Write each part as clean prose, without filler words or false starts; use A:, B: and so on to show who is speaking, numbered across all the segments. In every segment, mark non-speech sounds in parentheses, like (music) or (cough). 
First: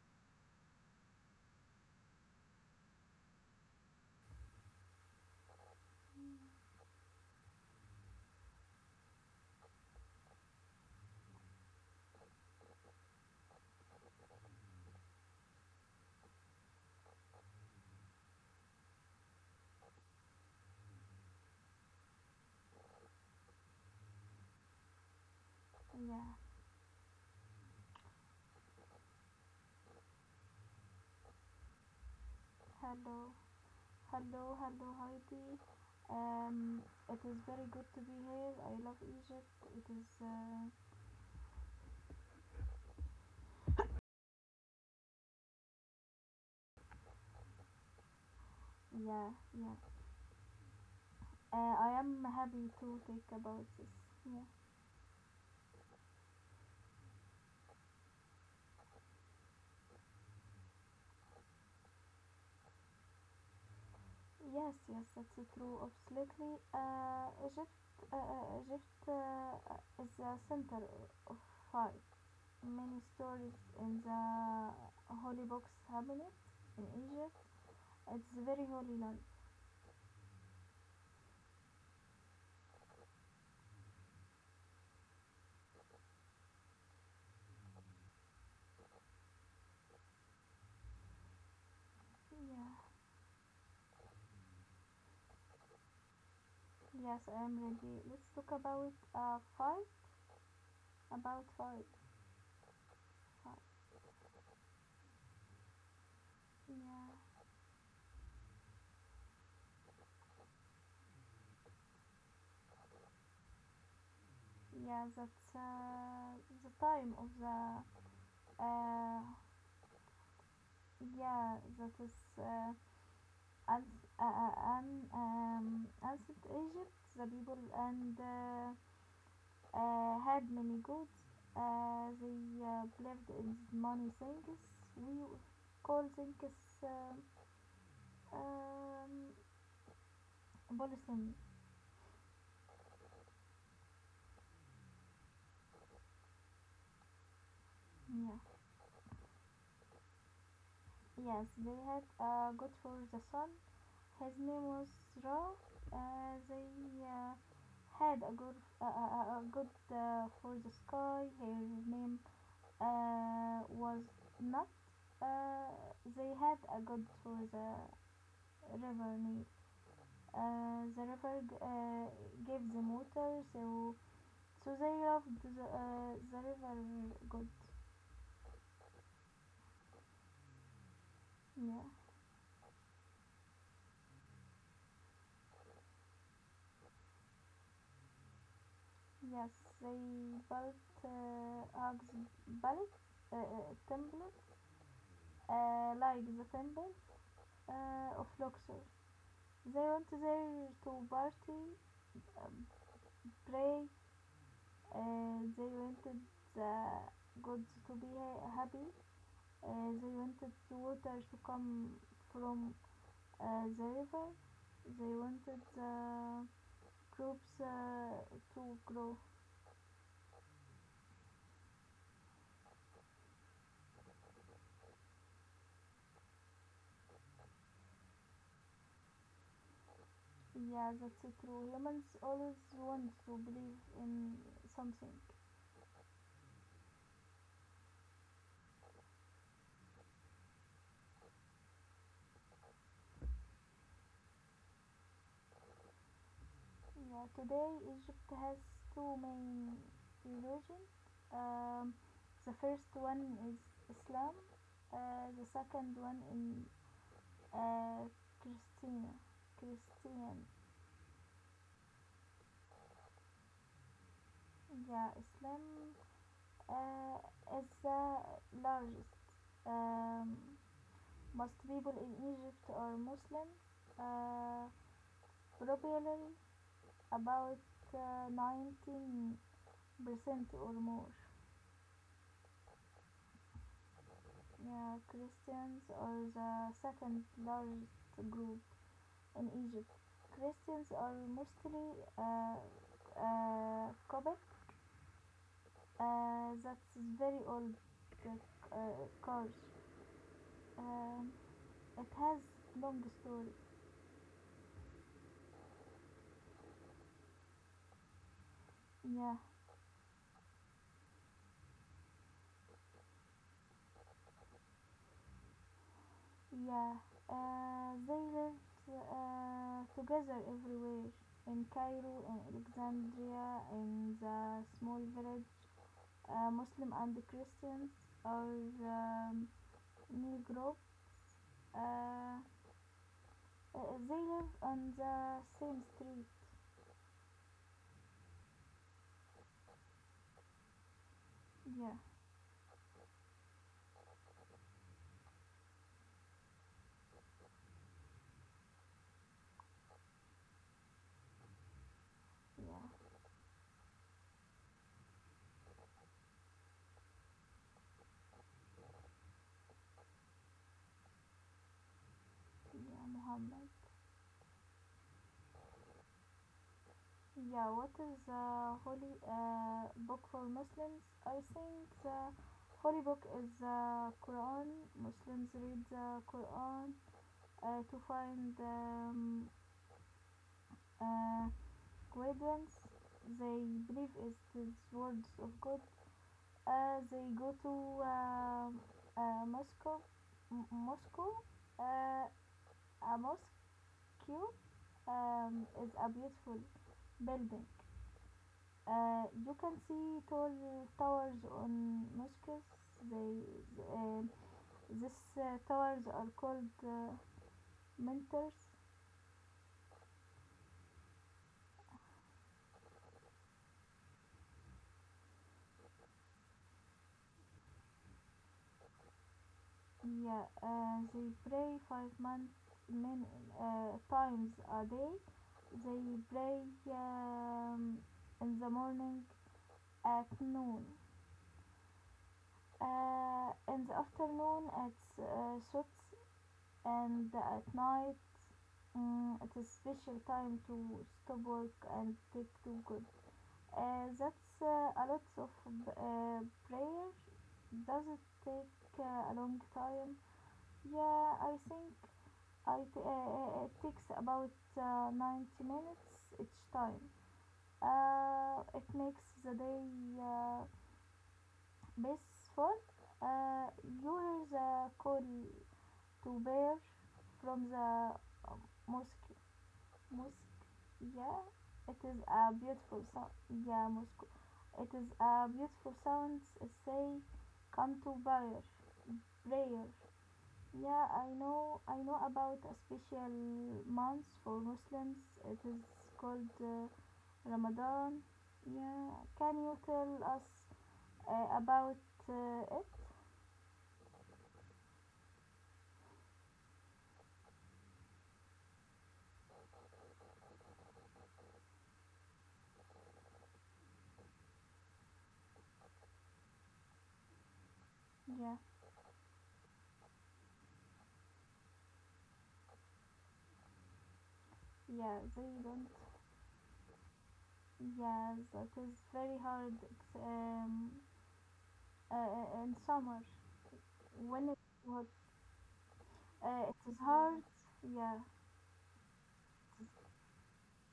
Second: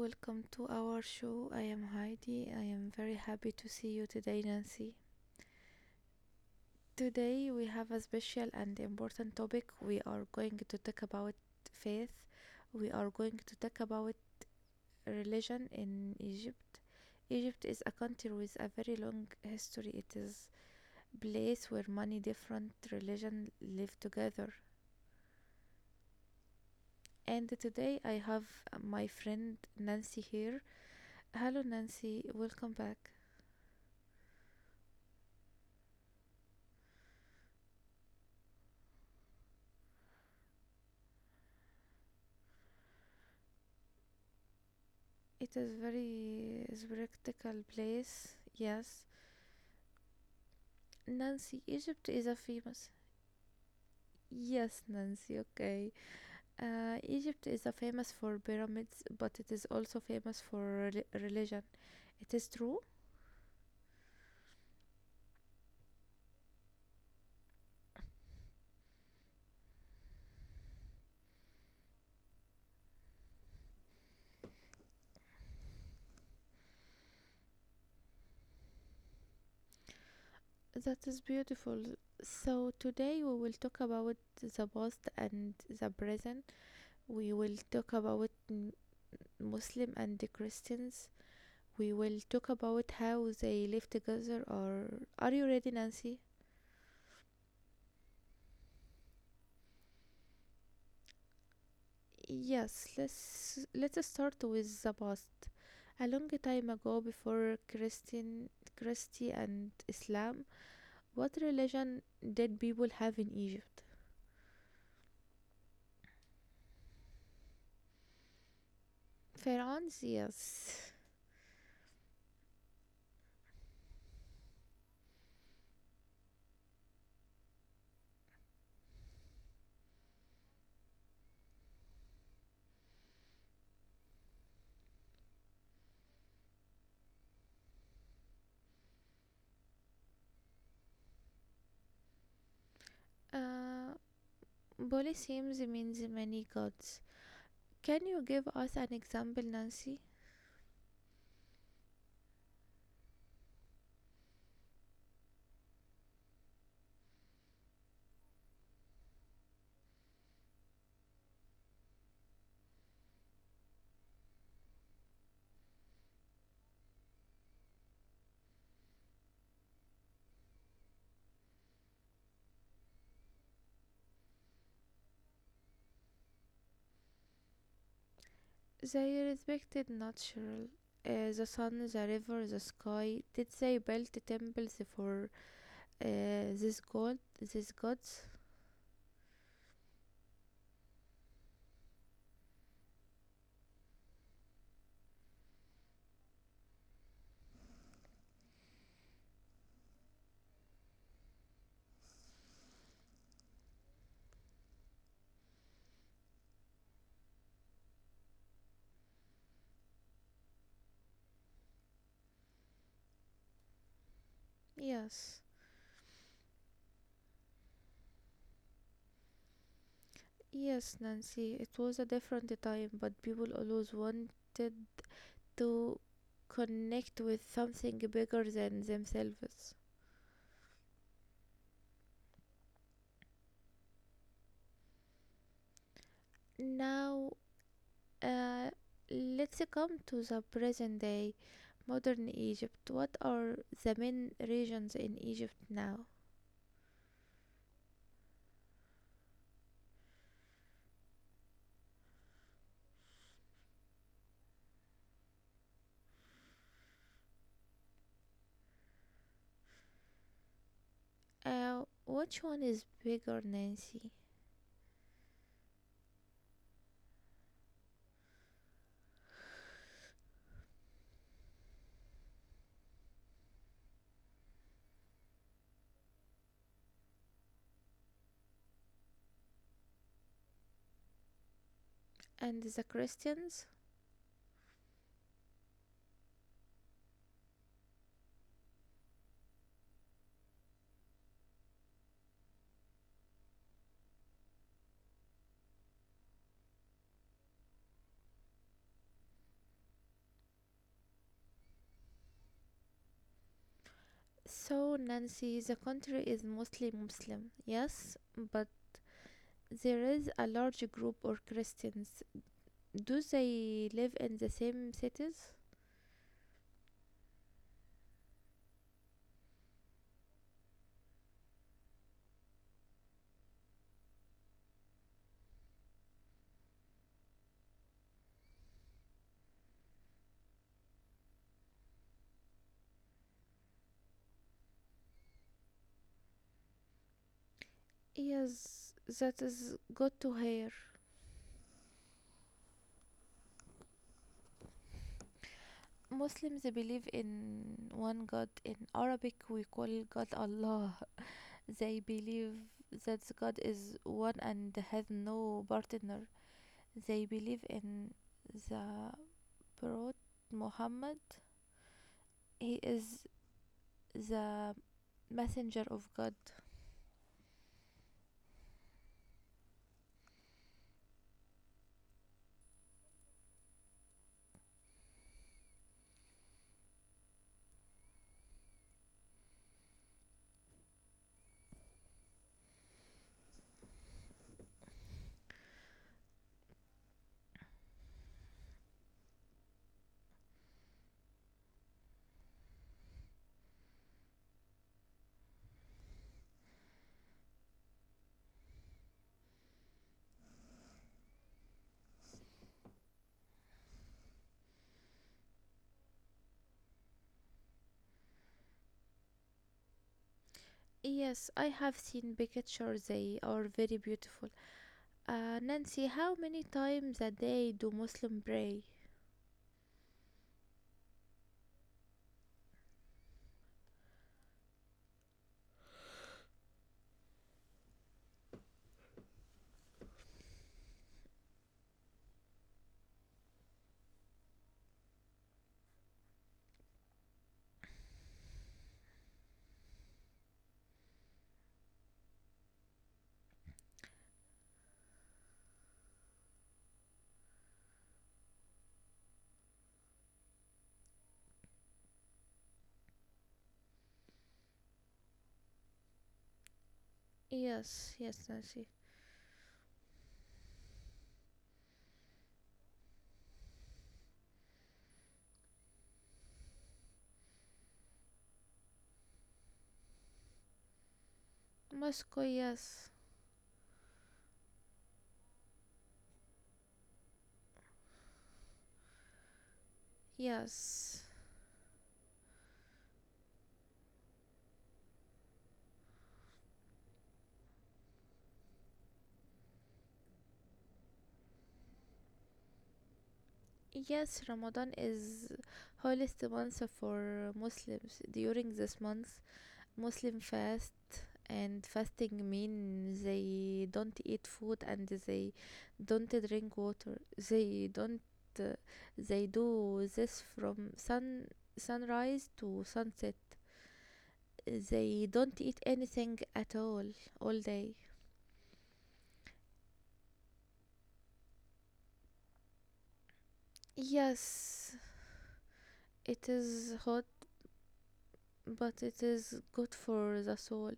A: welcome to our show. I am Heidi. I am very happy to see you today, Nancy.
B: Yeah,
A: Today we have a special and important topic. We are going to talk about faith. We are going to talk about religion in Egypt. Egypt is a country with a very long history. It is a place where many different religions live together. And today I have my friend Nancy here. Hello Nancy, welcome back.
B: hello, hello, hello, Heidi. Um, it is very good to be here. I love Egypt.
A: It is very is practical place. Yes.
B: Yeah, yeah.
A: Nancy,
B: I
A: Egypt
B: am
A: is a
B: happy
A: famous.
B: to think about this. Yeah,
A: Yes, Nancy, okay. Egypt is a famous for pyramids, but it is also famous for religion. It is true?
B: yes, yes, that's true. Absolutely. Egypt is the center of fight. Many stories in the holy books happen in Egypt. It's very holy land.
A: That is beautiful. So today we will talk about the past and the present. We will talk about Muslim and the Christians. We will talk
B: Yeah.
A: about how they live together or are you ready, Nancy?
B: Yes, I am ready. Let's talk about fight. About fight.
A: Yes,
B: Fight.
A: let's start with the past. A long
B: Yeah,
A: time ago, before Christian, Christi and Islam, what religion did people have in Egypt?
B: yeah. That's the time of the, uh,
A: Pharaohs, yes.
B: yeah. That is as, uh, uh, an ancient Egypt. The people and, had many goods. They believed in money things. We call things, um, um, polythene.
A: Uh, Polytheism means many gods. Can you
B: Yeah.
A: give us an example, Nancy?
B: Yes, they had a god for the sun. His name was Ra. They had a god, a god for the sky. His name, was Nut. Uh, they had a god for the river Nile. The river gave them water, so they loved the river god.
A: They respected natural, the
B: Yeah.
A: sun, the river, the sky. Did they build temples for these god, these gods?
B: Yes, they built, Ags Balik, temple, like the temple of Luxor. They went there to party, uh, pray. They wanted the gods to be happy. They wanted the water to come from the river. They
A: Yes.
B: wanted the crops to grow.
A: Yes, Nancy, it was a different time, but people always wanted to connect with something bigger than themselves.
B: Yeah, that's true. Humans always want to believe in something.
A: Now, uh, let's come to the present day, modern Egypt. What are the main regions in Egypt now?
B: Yeah, today Egypt has two main religions. Um, the first one is Islam. The second one in, uh, Christian. Christian.
A: Which one is bigger, Nancy?
B: Yeah, Islam, uh, is the largest. Um, most people in Egypt are Muslim. Uh, popularly about 19% or more.
A: And the Christians?
B: Yeah, Christians are the second largest group in Egypt. Christians are mostly, Coptic. That's very old uh, culture. Um, it has long story.
A: So, Nancy, the country is mostly Muslim, yes, but
B: Yeah.
A: there is a large group of Christians. Do they live in the same cities?
B: Yeah, they lived together everywhere, in Cairo, in Alexandria, in the small village. Muslim and Christians or, um, Negro. Uh, they live on the same street.
A: Yes, that is good to hear.
B: Yeah,
A: Muslims believe in one God. In Arabic, we call God Allah. They believe
B: yeah,
A: that God is one and has no partner. They believe in the Prophet Muhammad. He
B: yeah,
A: is
B: Muhammad.
A: the messenger of God.
B: Yeah, what is the holy book for Muslims? I think the holy book is the Quran. Muslims read the Quran to find, uh, guidance. They believe it's the words of God. They go to Moscow. Moscow. Uh, a mosque, is a beautiful building. You can see tall towers on mosques. They, uh, these towers are called, mentors.
A: Yes, I have seen pictures. They are very beautiful. Nancy, how many times a day do Muslim pray?
B: Yeah, they pray 5 months, min, times a day. They pray, um, in the morning, at noon, in the afternoon at shots, and at night. It's a special time to stop work and take to God. That's a lot of uh, prayer. Does it take a long time? Yeah, I think it takes about 90 minutes each time.
A: Yes, yes,
B: It
A: Nancy.
B: makes the day, uh, blissful. You hear the call to bear from the, um, mosque. Mosque, yeah. It is
A: Moscow,
B: a beautiful
A: yes,
B: sound. Yeah, mosque. It is a beautiful sound. It say, come to prayer. Prayer. Yeah,
A: yes.
B: I know. I know about a special month for Muslims. It is called, Ramadan. Yeah, can you tell us about it?
A: Yes, Ramadan is holiest month for Muslims. During this month, Muslim fast and fasting means they don't eat food and they don't drink water. They don't.
B: Yeah,
A: Uh, they do this from sunrise to sunset.
B: yeah,
A: They
B: they
A: don't eat
B: don't.
A: anything at all day.
B: Yes, it is very hard. It's in summer when it's
A: Yes,
B: hot.
A: it
B: uh,
A: is
B: it is
A: hot,
B: hard. Yeah,
A: but it is good for the soul.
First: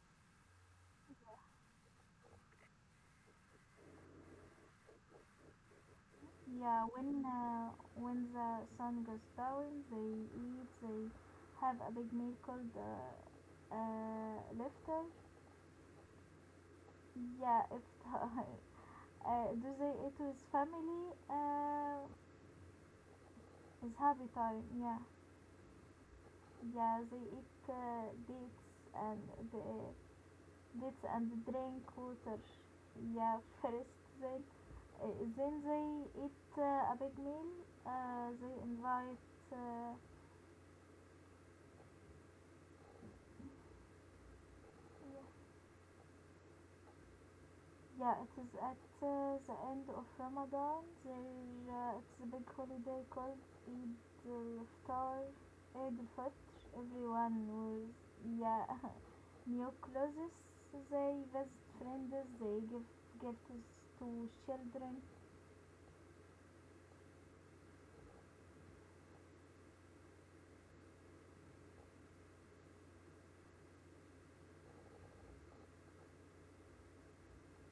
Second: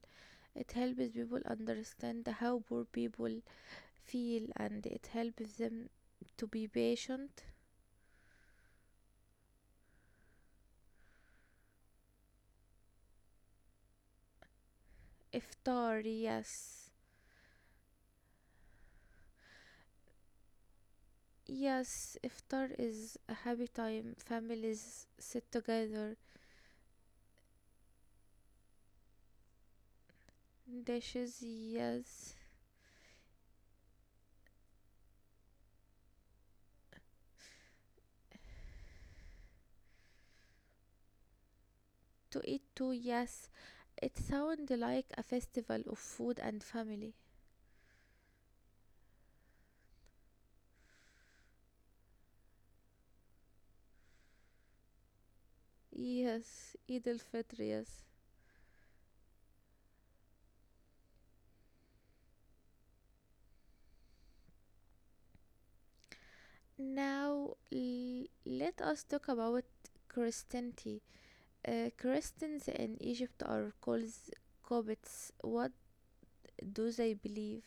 A: It helps people understand how poor people feel and it helps them to be
B: Yeah, when
A: patient.
B: uh, when the sun goes down, they eat. They have a big meal called, lifter.
A: Iftar, yes.
B: Yeah, iftar. (laughs) Do they eat with family?
A: Yes, iftar is a happy
B: It's
A: time.
B: happy time. Yeah,
A: Families sit together.
B: yeah. They eat dates and the dates and
A: Dishes,
B: drink
A: yes.
B: water. Yeah, (laughs) first they, uh, then they eat a big meal. They invite.
A: To eat too, yes. It sounds like a festival of food and family.
B: Yeah, it is at the end of Ramadan. It's a big holiday called Eid al-Fitr. Eid al-Fitr.
A: Yes, Eid
B: Everyone
A: al-Fitr,
B: wears,
A: yes.
B: yeah, (laughs) new clothes. They visit friends. They give gifts to children.
A: Now, let us talk about Christianity. Christians in Egypt are called Copts. What do they believe?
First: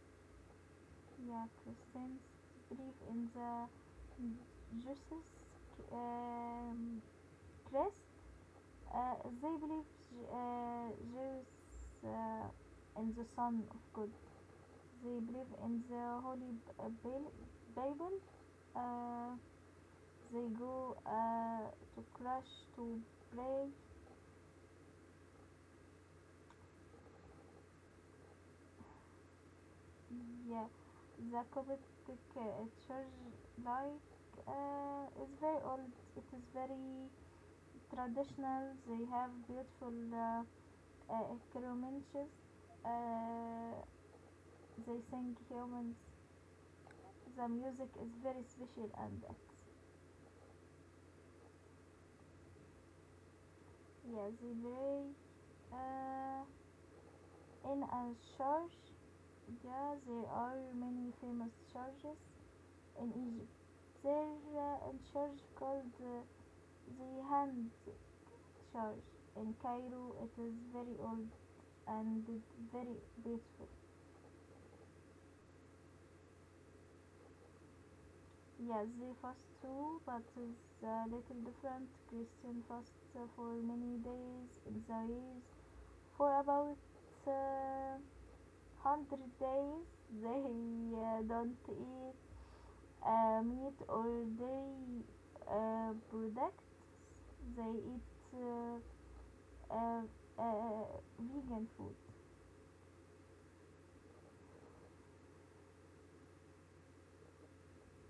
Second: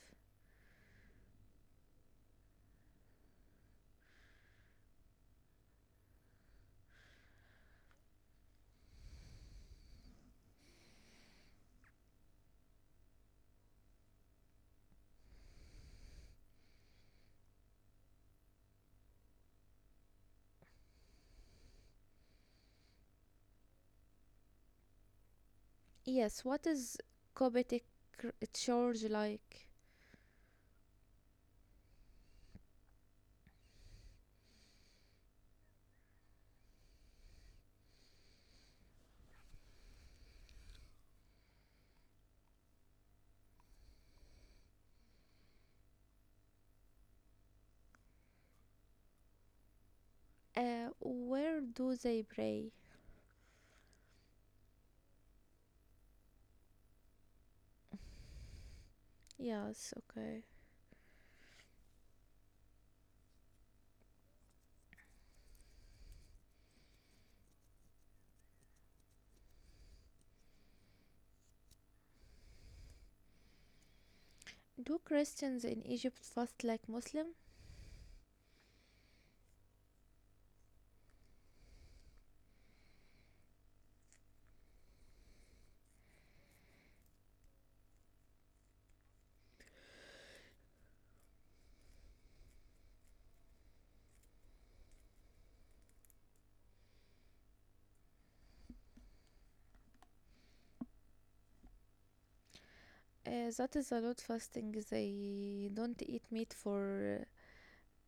B: Yeah, Christians believe in the Jesus, um, Christ. Uh, they believe, Jesus, uh, in the Son of God. They believe in the Holy Bible. Uh, they go to church to pray.
A: Yes, what is Coptic church like?
B: Yeah, the Coptic uh, church like is very old. It is very traditional. They have beautiful, ceremonies. Uh, they sing hymns. The music is very special and
A: Where do they pray?
B: yeah, they very, uh, in a church. Yeah,
A: Yes,
B: there
A: okay.
B: are many famous churches in Egypt. There is a church called the Hand Church in Cairo. It is very old and very beautiful.
A: Do Christians in Egypt fast like Muslim?
B: Yes, they fast too, but it's a little different. Christian fast for many days in the year for about uh, 100 days. (laughs) They don't eat meat or dairy products. They eat, uh, uh, vegan food.
A: That is a lot fasting. They don't eat meat for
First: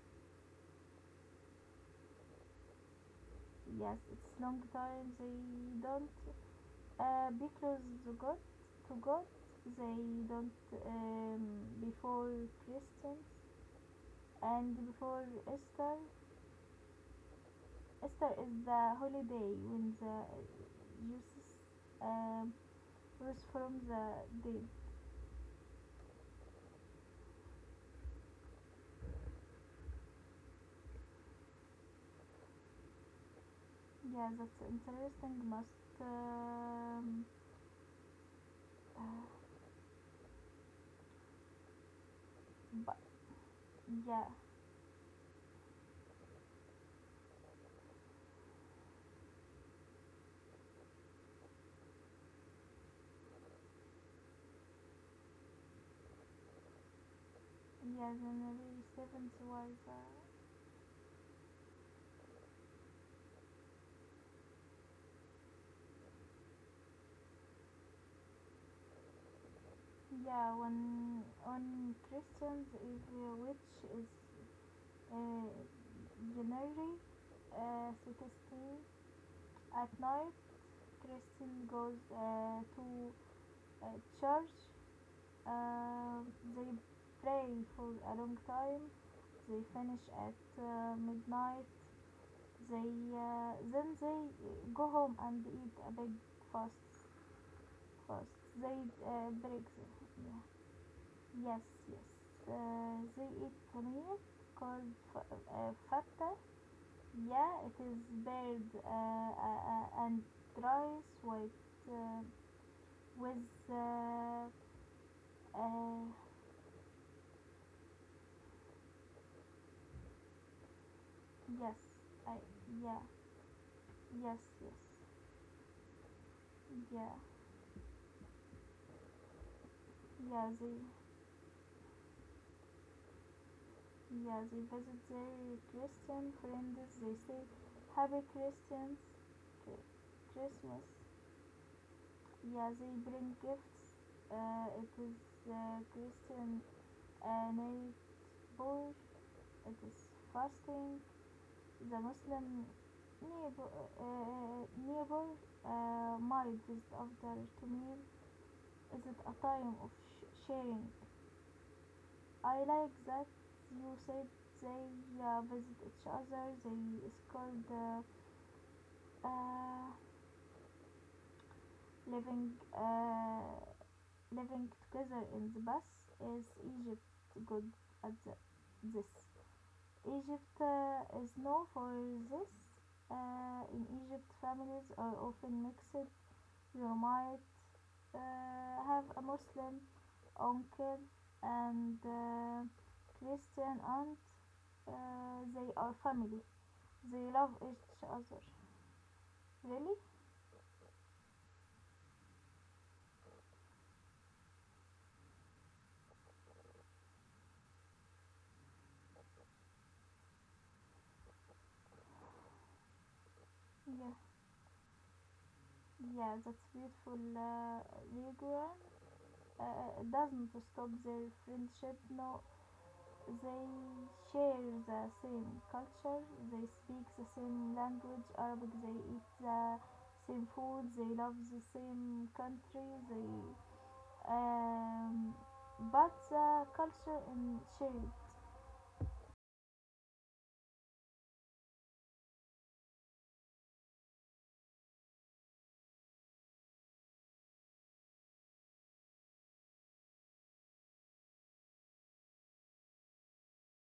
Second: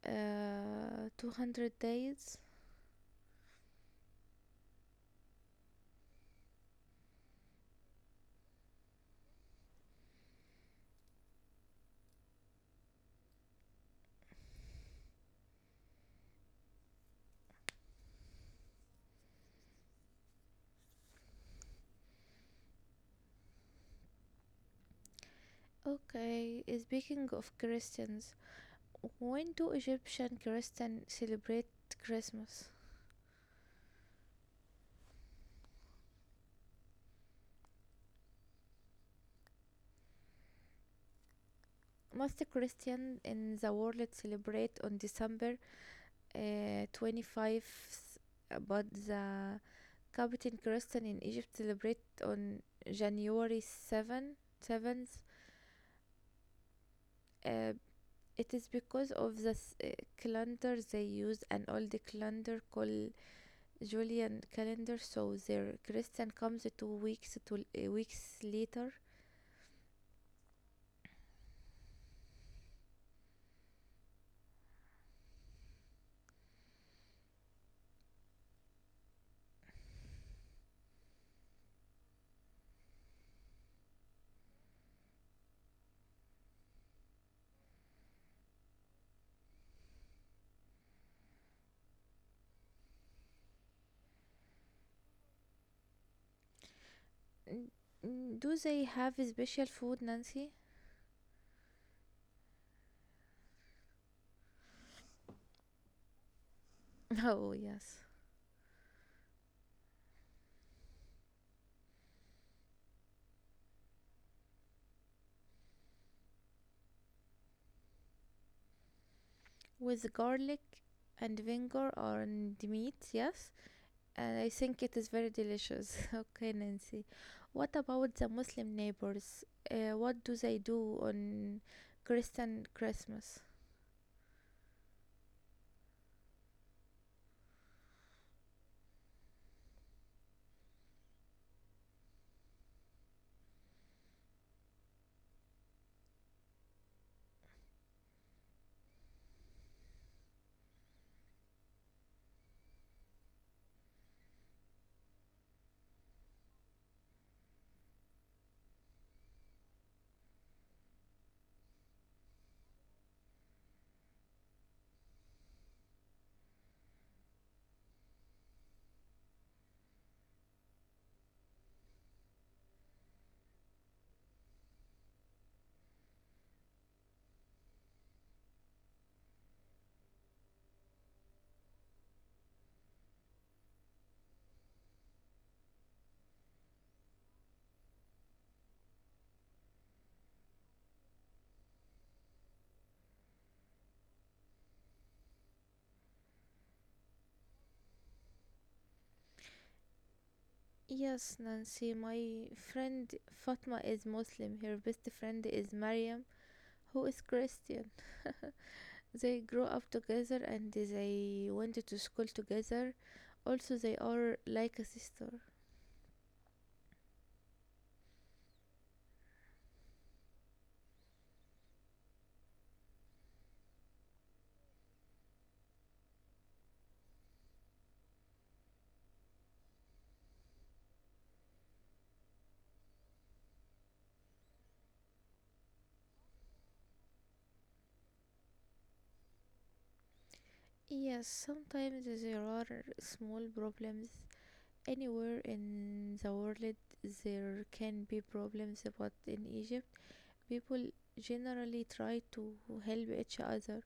A: 200 days.
B: Yes, it's long time they don't, be close to God. They don't, um, before Christians and before Easter. Easter is the holiday when the Jesus um rose from the dead.
A: Okay, speaking of Christians, when do Egyptian Christians celebrate Christmas?
B: Yeah, that's interesting. Must, uh,
A: Most
B: but
A: Christians in the world
B: yeah,
A: celebrate on December 25th, but the Coptic Christian in Egypt celebrate on January 7, 7th. Uh,
B: yeah.
A: it is
B: January
A: because
B: seventh
A: of the
B: was,
A: calendar they use, an old calendar called Julian calendar, so their Christian comes 2 weeks to weeks later.
B: yeah, when on Christians is, which is, uh, January, 16 at night. Christian goes to church. Uh, they pray for a long time. They finish at midnight. They then they go home and eat a big fast
A: N-
B: fast.
A: Do they
B: They
A: have
B: uh,
A: special
B: break.
A: food,
B: Yeah.
A: Nancy?
B: Yes, yes. They eat paneer called fatta.
A: (laughs) Oh
B: Yeah, it is
A: yes,
B: baked, and rice uh, with uh,
A: with garlic and
B: yes,
A: vinegar
B: I,
A: and meat,
B: yeah,
A: yes. And
B: yes,
A: I
B: yes,
A: think it is very delicious. (laughs) Okay,
B: yeah,
A: Nancy. What about the Muslim neighbors? What do
B: yeah.
A: they
B: They.
A: do on Christian Christmas?
B: Yeah, they visit their Christian friends. They say, Happy Christians, Christmas. Yeah, they bring gifts. It is the Christian uh, neighbor. It is fasting. The Muslim neighbor, neighbor might visit after to meal. Is it a time of sharing? I like that you said they visit each other. They is called, uh, living uh, living together in the bus is Egypt good at this. Egypt is known for this. In Egypt, families are often mixed. You might have a Muslim uncle and Christian aunt. They are family. They love each other. Really?
A: Yes, Nancy, my friend Fatma is Muslim. Her best friend is Mariam who is Christian. They grew up together and they went to school together. Also, they
B: Yes.
A: are like a sister.
B: Yeah, that's beautiful. Ligua doesn't stop their friendship. No, they share the same culture. They speak the same language, Arabic. They eat the same food. They love the same country. They, um, but the culture in shared.
A: Yes, sometimes there are small problems. Anywhere in the world, there can be problems, but in Egypt, people generally try to help each other.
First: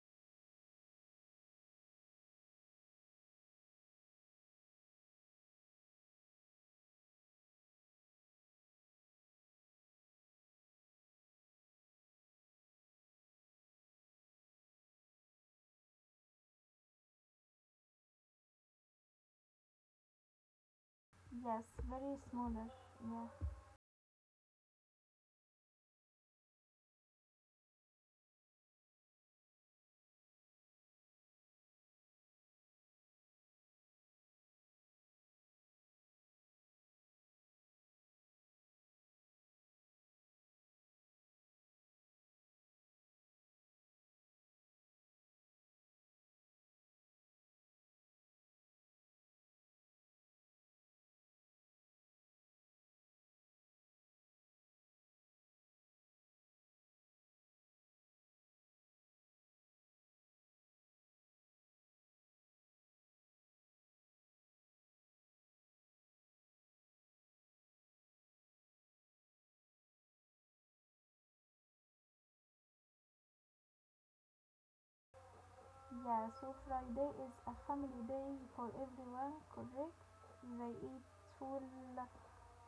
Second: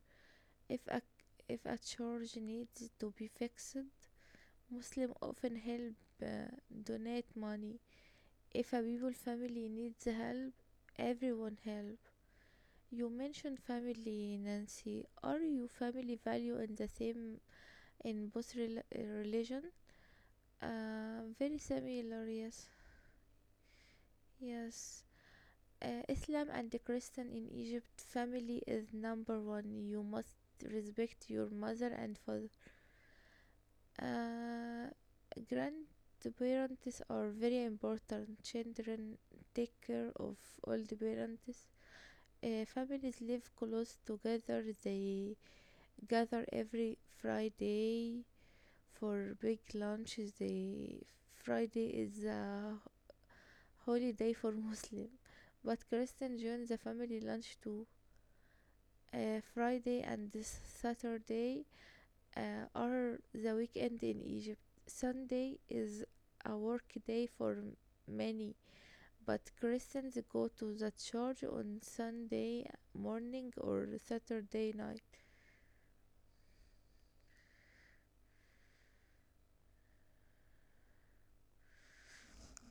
A: If a if a church needs to be fixed, Muslims often help donate money. If a people family needs help, everyone help. You mentioned family, Nancy. Are you family value in the same in both religion? Very
B: Yes, very
A: similar,
B: smaller.
A: yes.
B: Yeah,
A: Yes. Islam and the Christian in Egypt, family is number one. You must respect your mother and father. Uh, grandparents are very important. Children take care of all the parents. Families live close together. They gather every Friday for big lunch. The Friday is a holiday for (laughs) Muslim, but Christian join the family lunch too. Friday and this Saturday are the weekend in Egypt. Sunday is a work day for many, but Christians go to the church on Sunday morning or Saturday night.
B: yeah. So Friday is a family day for everyone. Correct. They eat full,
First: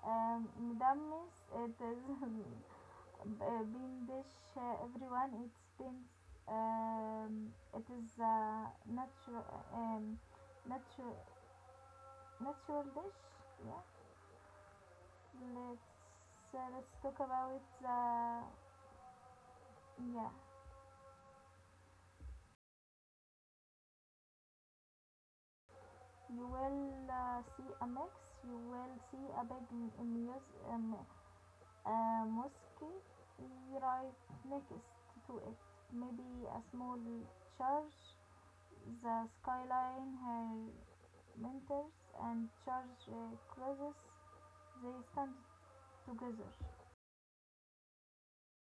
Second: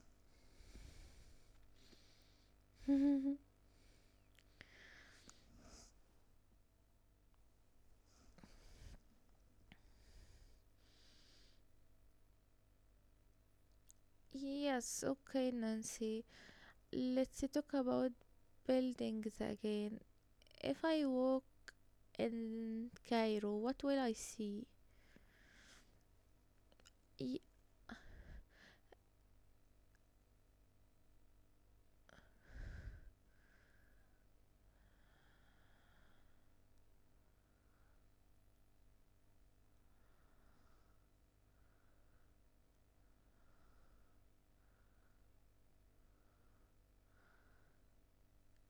B: مدمس it is
A: (laughs)
B: (laughs) بيندش everyone it spins, it is a natural um, natural natural dish, yeah.
A: Yes, okay, Nancy.
B: Let's uh, let's talk
A: Let's
B: about
A: talk
B: the.
A: about buildings again.
B: Yeah,
A: If I walk in Cairo, what will I see?
B: you will
A: Y-
B: see a mix. You will see a big muse. Mus um, mosque, right next to it, maybe a small church. The skyline, her mentors, and Charge, Closes, they stand together.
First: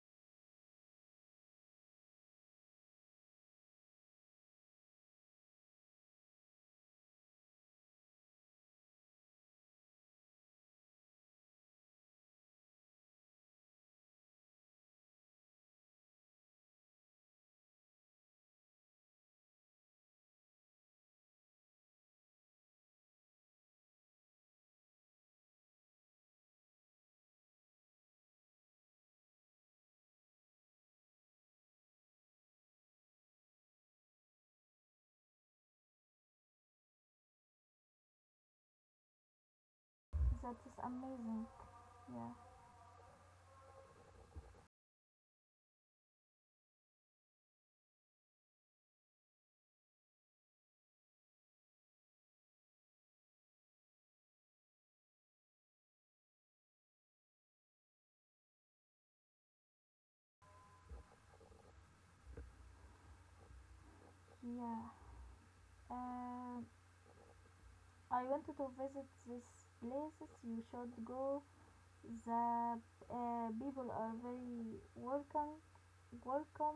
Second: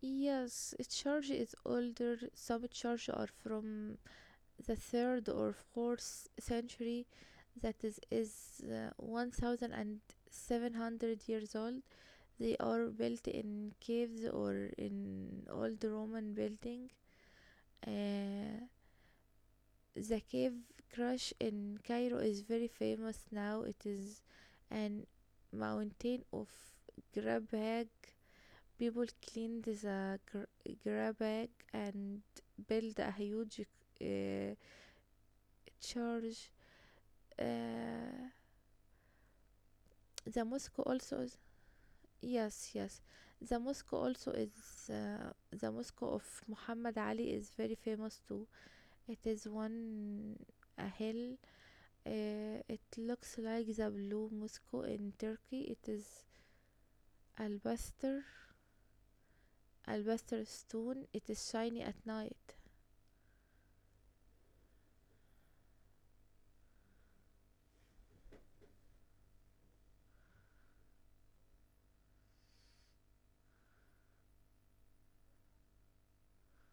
A: yes, a church is older. Some church are from the third or fourth century. That is 1,700 years old. They are built in caves or in old Roman building. Uh, the cave crush in Cairo is very famous now. It is an mountain of grabag. People cleaned the grabag and build a huge uh, church. Uh, the
B: That is
A: mosque also.
B: amazing. Yeah,
A: Yes, yes. The mosque also is the mosque of Muhammad Ali is very famous too. It is one a hill. It looks like the blue mosque in Turkey. It is alabaster, alabaster stone. It is shiny at night.
B: yeah. Um, I wanted to visit these places. You should go. The people are very welcome. Welcome.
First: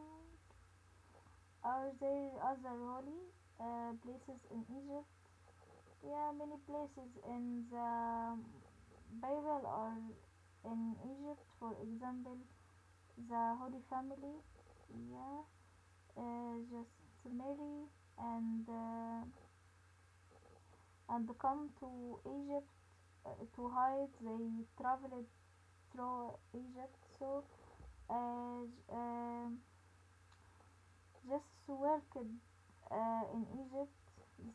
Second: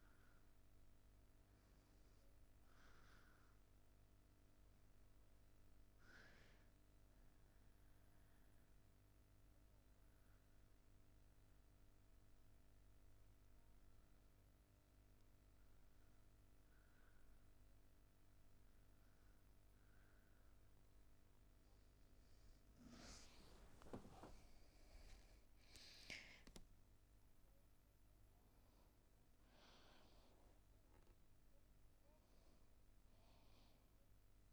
B: Are there other holy places in Egypt? Yeah, many places in the Bible or in Egypt, for example, the Holy Family, yeah, just marry and uh, and come to Egypt to hide. They traveled through Egypt, so, uh, j- um just worked in Egypt.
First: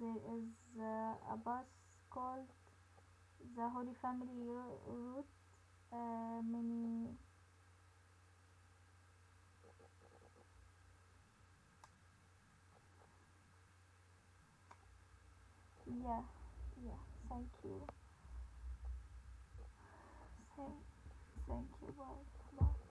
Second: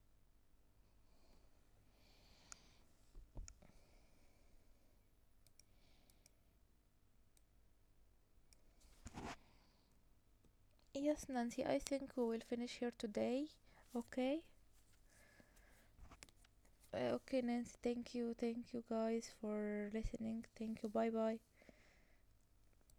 B: There is a bus called the Holy Family Route. Many,
A: Yes, Nancy. I think we will finish here today. Okay.
B: yeah, yeah,
A: Okay,
B: thank
A: Nancy.
B: you.
A: Thank you. Thank you guys for listening.
B: Thank,
A: Thank you. Bye bye.
B: thank you, bye, bye.